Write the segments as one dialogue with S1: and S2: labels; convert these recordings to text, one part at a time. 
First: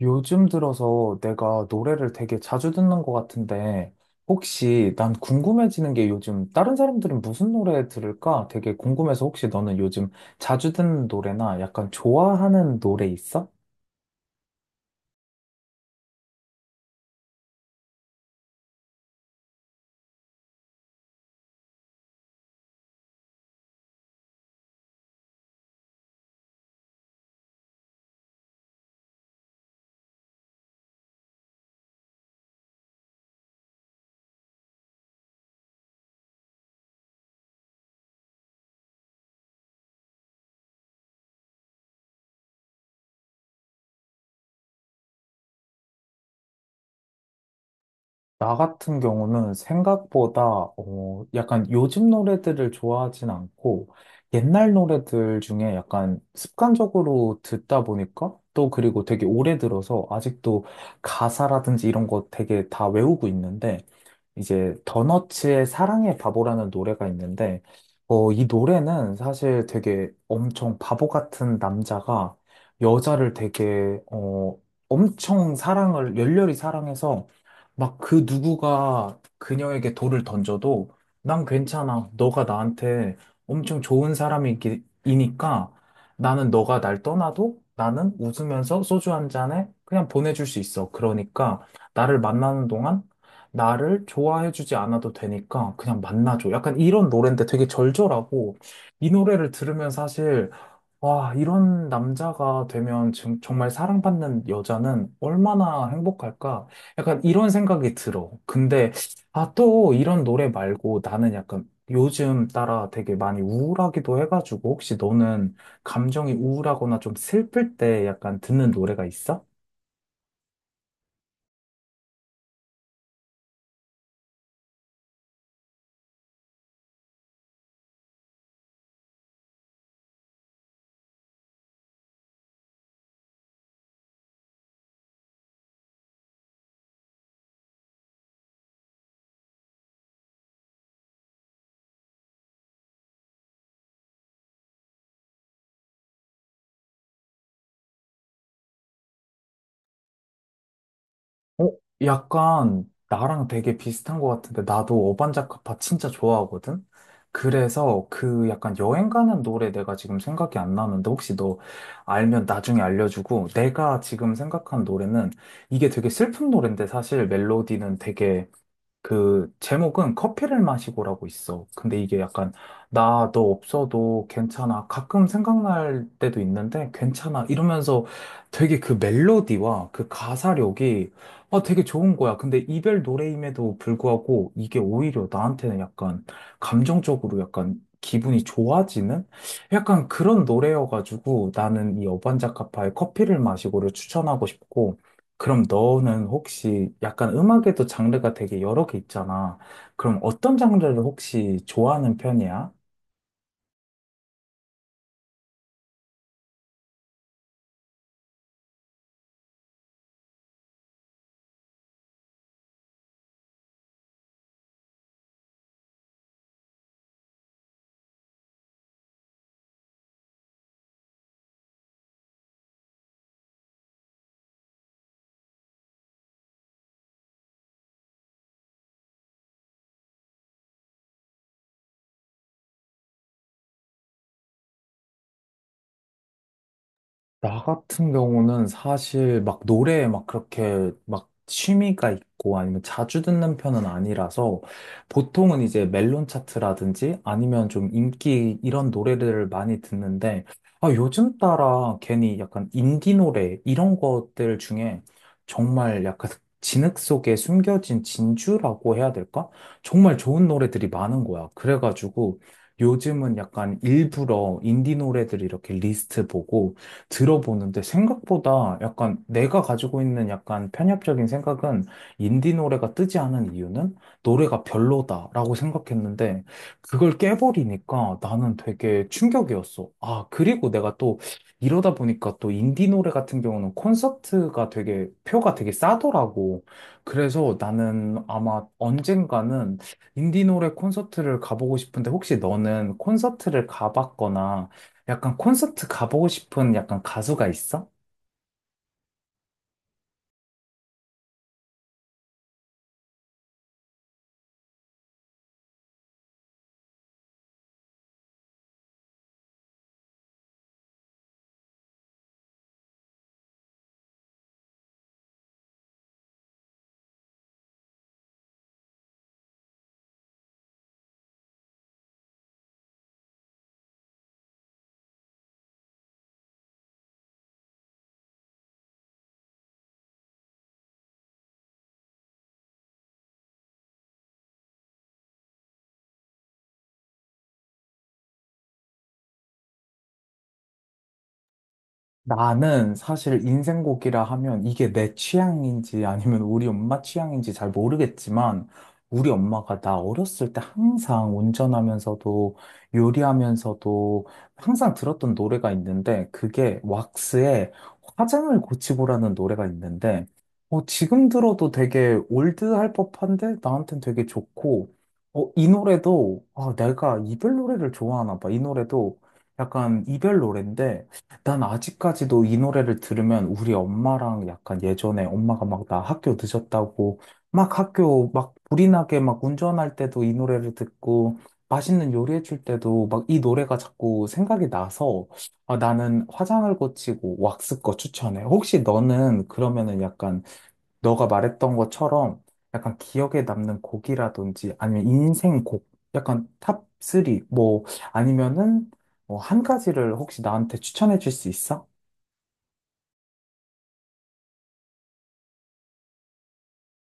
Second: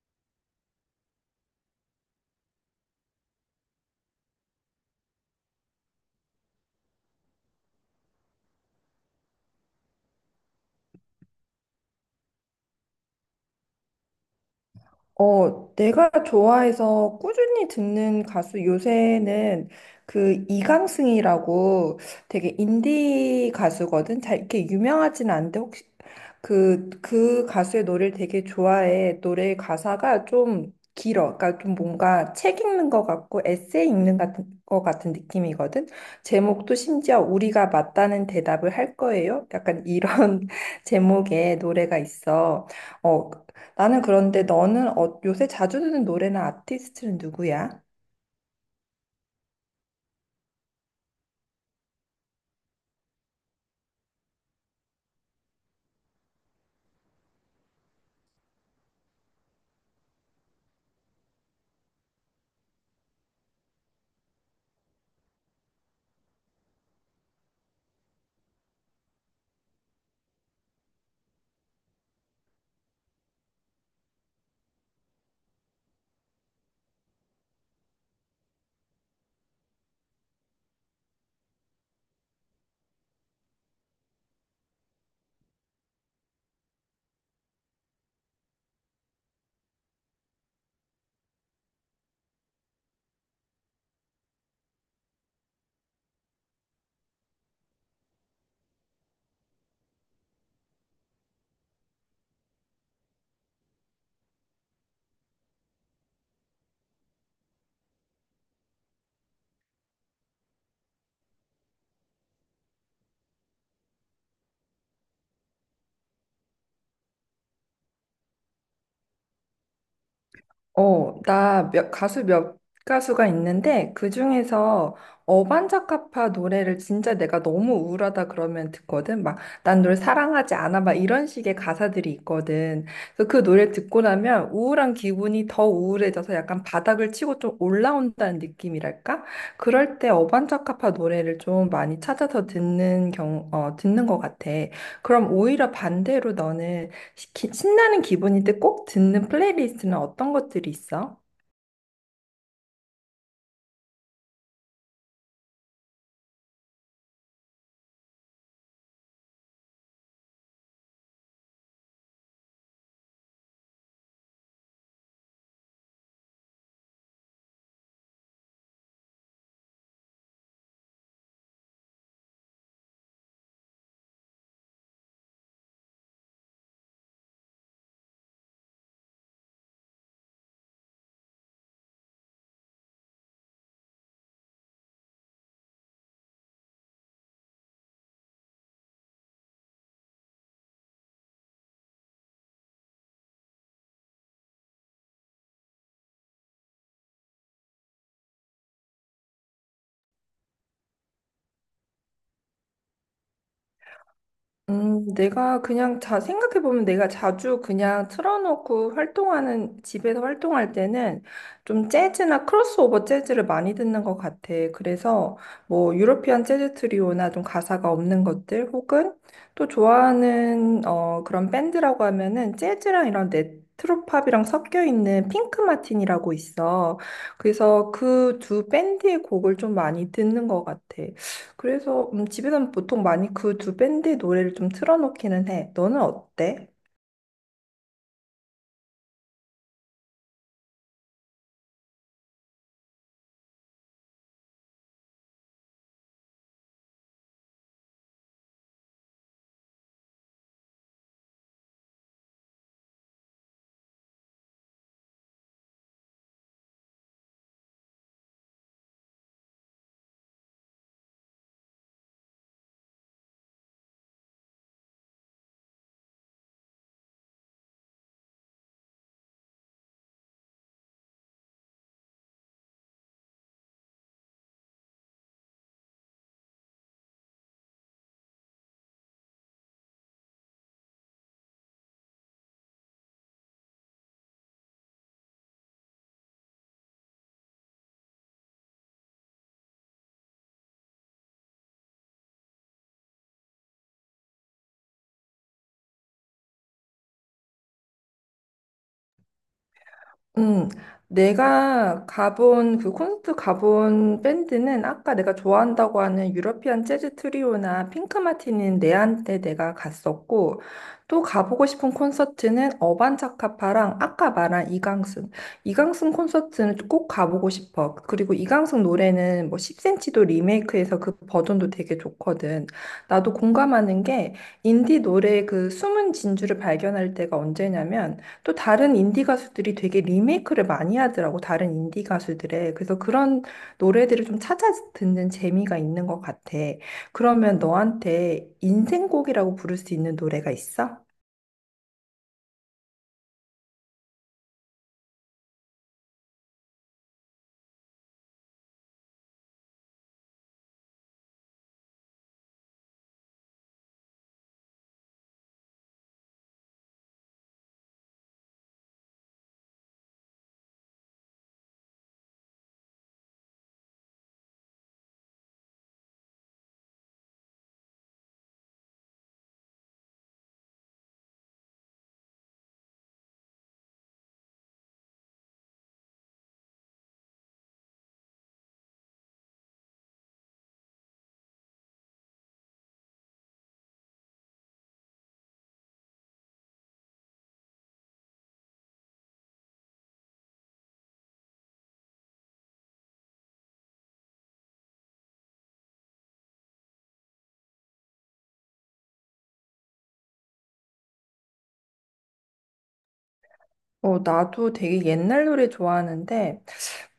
S1: 요즘 들어서 내가 노래를 되게 자주 듣는 것 같은데, 혹시 난 궁금해지는 게 요즘 다른 사람들은 무슨 노래 들을까? 되게 궁금해서 혹시 너는 요즘 자주 듣는 노래나 약간 좋아하는 노래 있어?
S2: 내가 좋아해서 꾸준히 듣는 가수 요새는 그 이강승이라고 되게 인디 가수거든. 잘 이렇게 유명하진 않은데 혹시 그 가수의 노래를 되게 좋아해. 노래 가사가 좀 길어. 그러니까 좀 뭔가 책 읽는 것 같고 에세이 읽는 것 같은 느낌이거든. 제목도 심지어 우리가 맞다는 대답을 할 거예요. 약간 이런 제목의 노래가 있어. 어, 나는 그런데 너는 요새 자주 듣는 노래나 아티스트는 누구야?
S1: 나 같은 경우는 생각보다 약간 요즘 노래들을 좋아하진 않고 옛날 노래들 중에 약간 습관적으로 듣다 보니까 또 그리고 되게 오래 들어서 아직도 가사라든지 이런 거 되게 다 외우고 있는데 이제 더너츠의 사랑의 바보라는 노래가 있는데. 이 노래는 사실 되게 엄청 바보 같은 남자가 여자를 되게 엄청 사랑을 열렬히 사랑해서 막 그 누구가 그녀에게 돌을 던져도 난 괜찮아. 너가 나한테 엄청 좋은 사람이니까 나는 너가 날 떠나도 나는 웃으면서 소주 한 잔에 그냥 보내줄 수 있어. 그러니까 나를 만나는 동안 나를 좋아해주지 않아도 되니까 그냥 만나줘. 약간 이런 노래인데 되게 절절하고 이 노래를 들으면 사실 와, 이런 남자가 되면 정말 사랑받는 여자는 얼마나 행복할까? 약간 이런 생각이 들어. 근데, 아, 또 이런 노래 말고 나는 약간 요즘 따라 되게 많이 우울하기도 해가지고 혹시 너는 감정이 우울하거나 좀 슬플 때 약간 듣는 노래가 있어?
S2: 나 가수가 있는데 그중에서 어반자카파 노래를 진짜 내가 너무 우울하다 그러면 듣거든. 막 난 널 사랑하지 않아 막 이런 식의 가사들이 있거든. 그래서 그 노래 듣고 나면 우울한 기분이 더 우울해져서 약간 바닥을 치고 좀 올라온다는 느낌이랄까? 그럴 때 어반자카파 노래를 좀 많이 찾아서 듣는 것 같아. 그럼 오히려 반대로 너는 신나는 기분일 때 꼭 듣는 플레이리스트는 어떤 것들이 있어?
S1: 어? 약간 나랑 되게 비슷한 것 같은데 나도 어반자카파 진짜 좋아하거든? 그래서 그 약간 여행 가는 노래 내가 지금 생각이 안 나는데 혹시 너 알면 나중에 알려주고 내가 지금 생각한 노래는 이게 되게 슬픈 노래인데 사실 멜로디는 되게, 그 제목은 커피를 마시고라고 있어. 근데 이게 약간 나 너 없어도 괜찮아. 가끔 생각날 때도 있는데 괜찮아. 이러면서 되게 그 멜로디와 그 가사력이 아 되게 좋은 거야. 근데 이별 노래임에도 불구하고 이게 오히려 나한테는 약간 감정적으로 약간 기분이 좋아지는 약간 그런 노래여가지고 나는 이 어반자카파의 커피를 마시고를 추천하고 싶고, 그럼 너는 혹시 약간 음악에도 장르가 되게 여러 개 있잖아. 그럼 어떤 장르를 혹시 좋아하는 편이야?
S2: 내가 그냥 생각해보면 내가 자주 그냥 틀어놓고 활동하는, 집에서 활동할 때는 좀 재즈나 크로스오버 재즈를 많이 듣는 것 같아. 그래서 뭐 유러피안 재즈 트리오나 좀 가사가 없는 것들 혹은 또 좋아하는 그런 밴드라고 하면은 재즈랑 이런 네트로팝이랑 섞여 있는 핑크 마틴이라고 있어. 그래서 그 두 밴드의 곡을 좀 많이 듣는 것 같아. 그래서 집에서는 보통 많이 그 두 밴드의 노래를 좀 틀어놓기는 해. 너는 어때?
S1: 나 같은 경우는 사실 막 노래에 막 그렇게 막 취미가 있고 아니면 자주 듣는 편은 아니라서 보통은 이제 멜론 차트라든지 아니면 좀 인기 이런 노래들을 많이 듣는데, 아, 요즘 따라 괜히 약간 인디 노래 이런 것들 중에 정말 약간 진흙 속에 숨겨진 진주라고 해야 될까? 정말 좋은 노래들이 많은 거야. 그래가지고 요즘은 약간 일부러 인디 노래들 이렇게 리스트 보고 들어보는데 생각보다 약간 내가 가지고 있는 약간 편협적인 생각은 인디 노래가 뜨지 않은 이유는 노래가 별로다라고 생각했는데 그걸 깨버리니까 나는 되게 충격이었어. 아, 그리고 내가 또 이러다 보니까 또 인디 노래 같은 경우는 콘서트가 되게 표가 되게 싸더라고. 그래서 나는 아마 언젠가는 인디 노래 콘서트를 가보고 싶은데 혹시 너는 콘서트를 가봤거나 약간 콘서트 가보고 싶은 약간 가수가 있어?
S2: 음, 내가 가본, 그 콘서트 가본 밴드는 아까 내가 좋아한다고 하는 유러피안 재즈 트리오나 핑크 마티닌 내한테 내가 갔었고, 또 가보고 싶은 콘서트는 어반자카파랑 아까 말한 이강승. 이강승 콘서트는 꼭 가보고 싶어. 그리고 이강승 노래는 뭐 10cm도 리메이크해서 그 버전도 되게 좋거든. 나도 공감하는 게 인디 노래의 그 숨은 진주를 발견할 때가 언제냐면, 또 다른 인디 가수들이 되게 리메이크를 많이 하더라고, 다른 인디 가수들의. 그래서 그런 노래들을 좀 찾아 듣는 재미가 있는 것 같아. 그러면 너한테 인생곡이라고 부를 수 있는 노래가 있어?
S1: 나는 사실 인생곡이라 하면 이게 내 취향인지 아니면 우리 엄마 취향인지 잘 모르겠지만 우리 엄마가 나 어렸을 때 항상 운전하면서도 요리하면서도 항상 들었던 노래가 있는데 그게 왁스의 화장을 고치고라는 노래가 있는데 지금 들어도 되게 올드할 법한데 나한텐 되게 좋고, 이 노래도 아, 내가 이별 노래를 좋아하나 봐. 이 노래도 약간 이별 노래인데 난 아직까지도 이 노래를 들으면 우리 엄마랑 약간 예전에 엄마가 막 나 학교 늦었다고 막 학교 막 불이 나게 막 운전할 때도 이 노래를 듣고 맛있는 요리해 줄 때도 막 이 노래가 자꾸 생각이 나서 아, 나는 화장을 고치고 왁스 거 추천해. 혹시 너는 그러면은 약간 너가 말했던 것처럼 약간 기억에 남는 곡이라든지 아니면 인생 곡, 약간 탑3, 뭐 아니면은 뭐 한 가지를 혹시 나한테 추천해 줄 수 있어?
S2: 나도 되게 옛날 노래 좋아하는데,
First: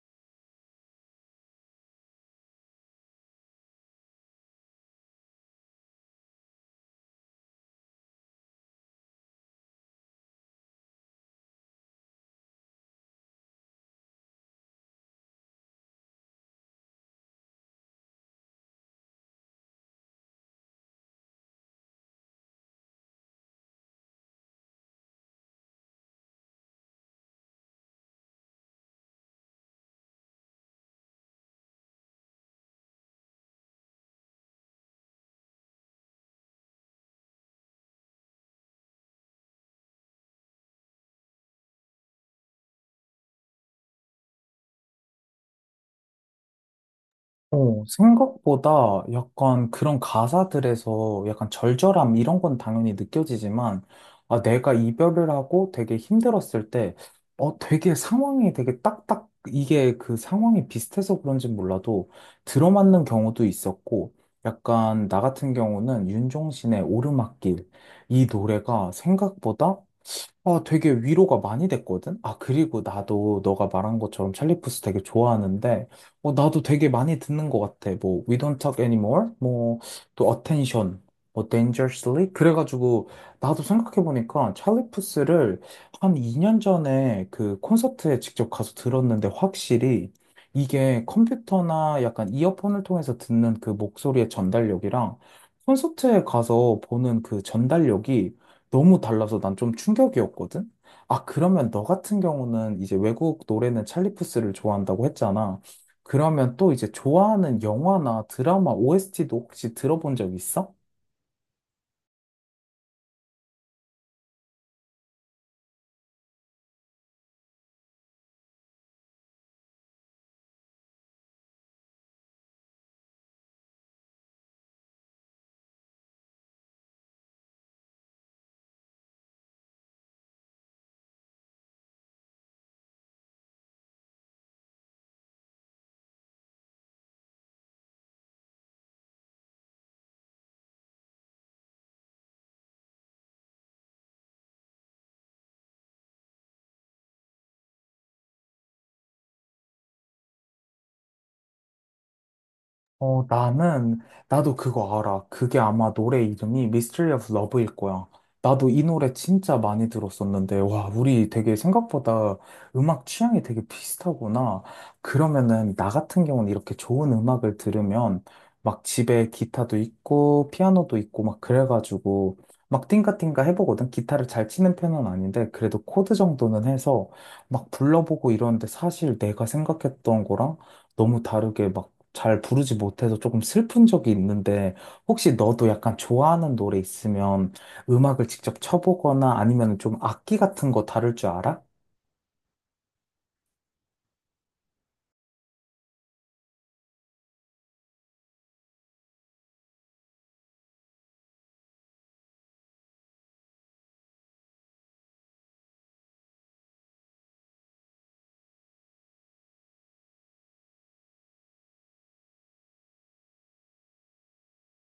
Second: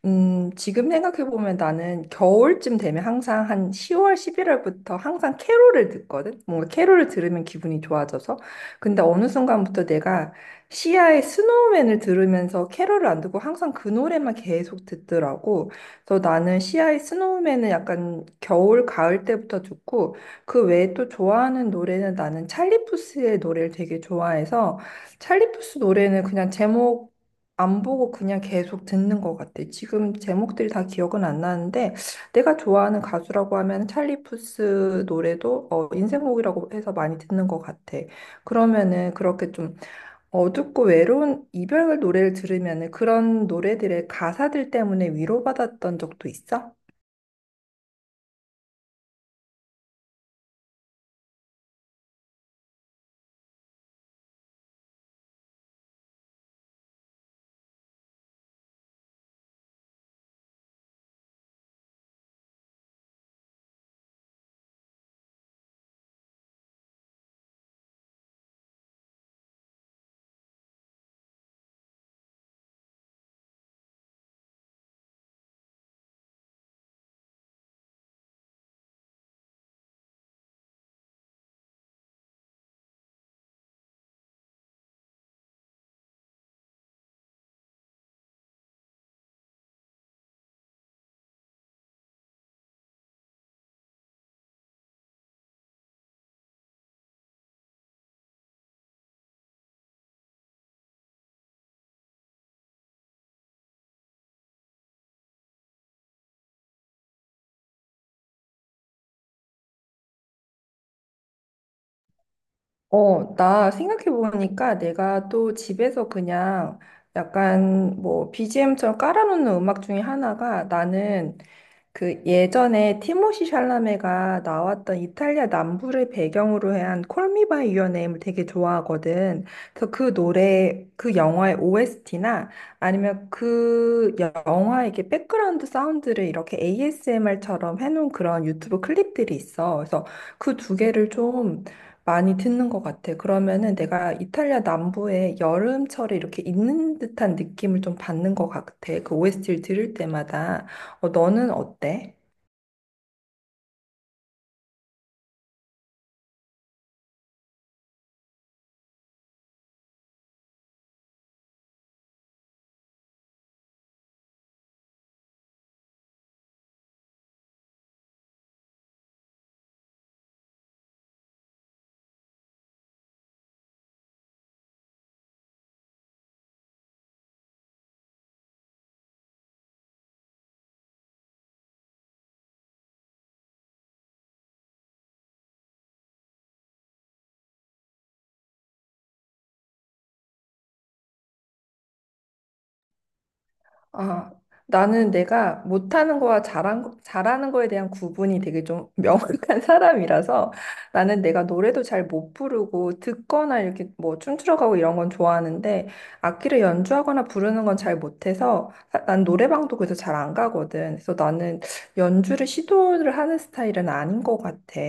S2: 지금 생각해보면 나는 겨울쯤 되면 항상 한 10월, 11월부터 항상 캐롤을 듣거든? 뭔가 캐롤을 들으면 기분이 좋아져서. 근데 어느 순간부터 내가 시아의 스노우맨을 들으면서 캐롤을 안 듣고 항상 그 노래만 계속 듣더라고. 그래서 나는 시아의 스노우맨은 약간 겨울, 가을 때부터 듣고 그 외에 또 좋아하는 노래는 나는 찰리 푸스의 노래를 되게 좋아해서 찰리 푸스 노래는 그냥 제목 안 보고 그냥 계속 듣는 것 같아. 지금 제목들이 다 기억은 안 나는데 내가 좋아하는 가수라고 하면 찰리 푸스 노래도 인생곡이라고 해서 많이 듣는 것 같아. 그러면은 그렇게 좀 어둡고 외로운 이별 노래를 들으면은 그런 노래들의 가사들 때문에 위로받았던 적도 있어?
S1: 생각보다 약간 그런 가사들에서 약간 절절함 이런 건 당연히 느껴지지만, 아, 내가 이별을 하고 되게 힘들었을 때, 되게 상황이 되게 이게 그 상황이 비슷해서 그런지 몰라도 들어맞는 경우도 있었고, 약간 나 같은 경우는 윤종신의 오르막길, 이 노래가 생각보다 아, 되게 위로가 많이 됐거든? 아, 그리고 나도 너가 말한 것처럼 찰리 푸스 되게 좋아하는데, 나도 되게 많이 듣는 것 같아. 뭐, We Don't Talk Anymore, 뭐, 또 Attention, 뭐, Dangerously? 그래가지고, 나도 생각해보니까 찰리 푸스를 한 2년 전에 그 콘서트에 직접 가서 들었는데, 확실히 이게 컴퓨터나 약간 이어폰을 통해서 듣는 그 목소리의 전달력이랑 콘서트에 가서 보는 그 전달력이 너무 달라서 난 좀 충격이었거든? 아, 그러면 너 같은 경우는 이제 외국 노래는 찰리 푸스를 좋아한다고 했잖아. 그러면 또 이제 좋아하는 영화나 드라마 OST도 혹시 들어본 적 있어?
S2: 나 생각해보니까 내가 또 집에서 그냥 약간 뭐 BGM처럼 깔아놓는 음악 중에 하나가 나는 그 예전에 티모시 샬라메가 나왔던 이탈리아 남부를 배경으로 한 콜미 바이 유어 네임을 되게 좋아하거든. 그래서 그 노래, 그 영화의 OST나 아니면 그 영화의 이렇게 백그라운드 사운드를 이렇게 ASMR처럼 해놓은 그런 유튜브 클립들이 있어. 그래서 그 두 개를 좀 많이 듣는 것 같아. 그러면은 내가 이탈리아 남부에 여름철에 이렇게 있는 듯한 느낌을 좀 받는 것 같아. 그 OST를 들을 때마다. 너는 어때?
S1: 어, 나는, 나도 그거 알아. 그게 아마 노래 이름이 Mystery of Love일 거야. 나도 이 노래 진짜 많이 들었었는데, 와, 우리 되게 생각보다 음악 취향이 되게 비슷하구나. 그러면은, 나 같은 경우는 이렇게 좋은 음악을 들으면, 막 집에 기타도 있고, 피아노도 있고, 막 그래가지고, 막 띵가띵가 해보거든. 기타를 잘 치는 편은 아닌데, 그래도 코드 정도는 해서, 막 불러보고 이러는데, 사실 내가 생각했던 거랑, 너무 다르게 막 잘 부르지 못해서 조금 슬픈 적이 있는데 혹시 너도 약간 좋아하는 노래 있으면 음악을 직접 쳐보거나 아니면 좀 악기 같은 거 다룰 줄 알아?
S2: 아, 나는 내가 못하는 거와 잘하는 거에 대한 구분이 되게 좀 명확한 사람이라서 나는 내가 노래도 잘 못 부르고 듣거나 이렇게 뭐 춤추러 가고 이런 건 좋아하는데 악기를 연주하거나 부르는 건 잘 못해서 난 노래방도 그래서 잘 안 가거든. 그래서 나는 연주를 시도를 하는 스타일은 아닌 것 같아.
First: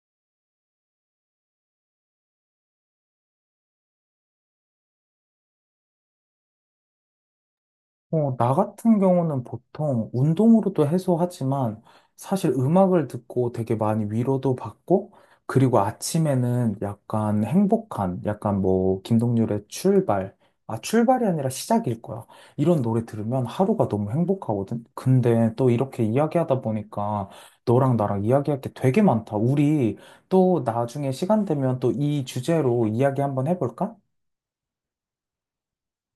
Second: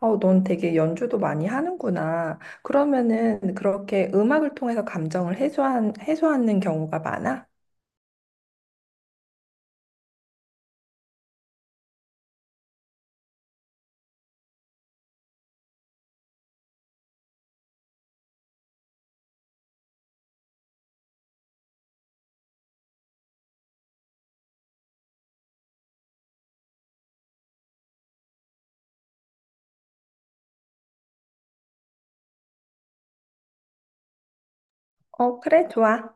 S2: 넌 되게 연주도 많이 하는구나. 그러면은 그렇게 음악을 통해서 감정을 해소하는 경우가 많아?
S1: 나 같은 경우는 보통 운동으로도 해소하지만 사실 음악을 듣고 되게 많이 위로도 받고 그리고 아침에는 약간 행복한 약간 뭐 김동률의 출발, 아 출발이 아니라 시작일 거야. 이런 노래 들으면 하루가 너무 행복하거든. 근데 또 이렇게 이야기하다 보니까 너랑 나랑 이야기할 게 되게 많다 우리. 또 나중에 시간 되면 또 이 주제로 이야기 한번 해볼까?
S2: 그래, 좋아.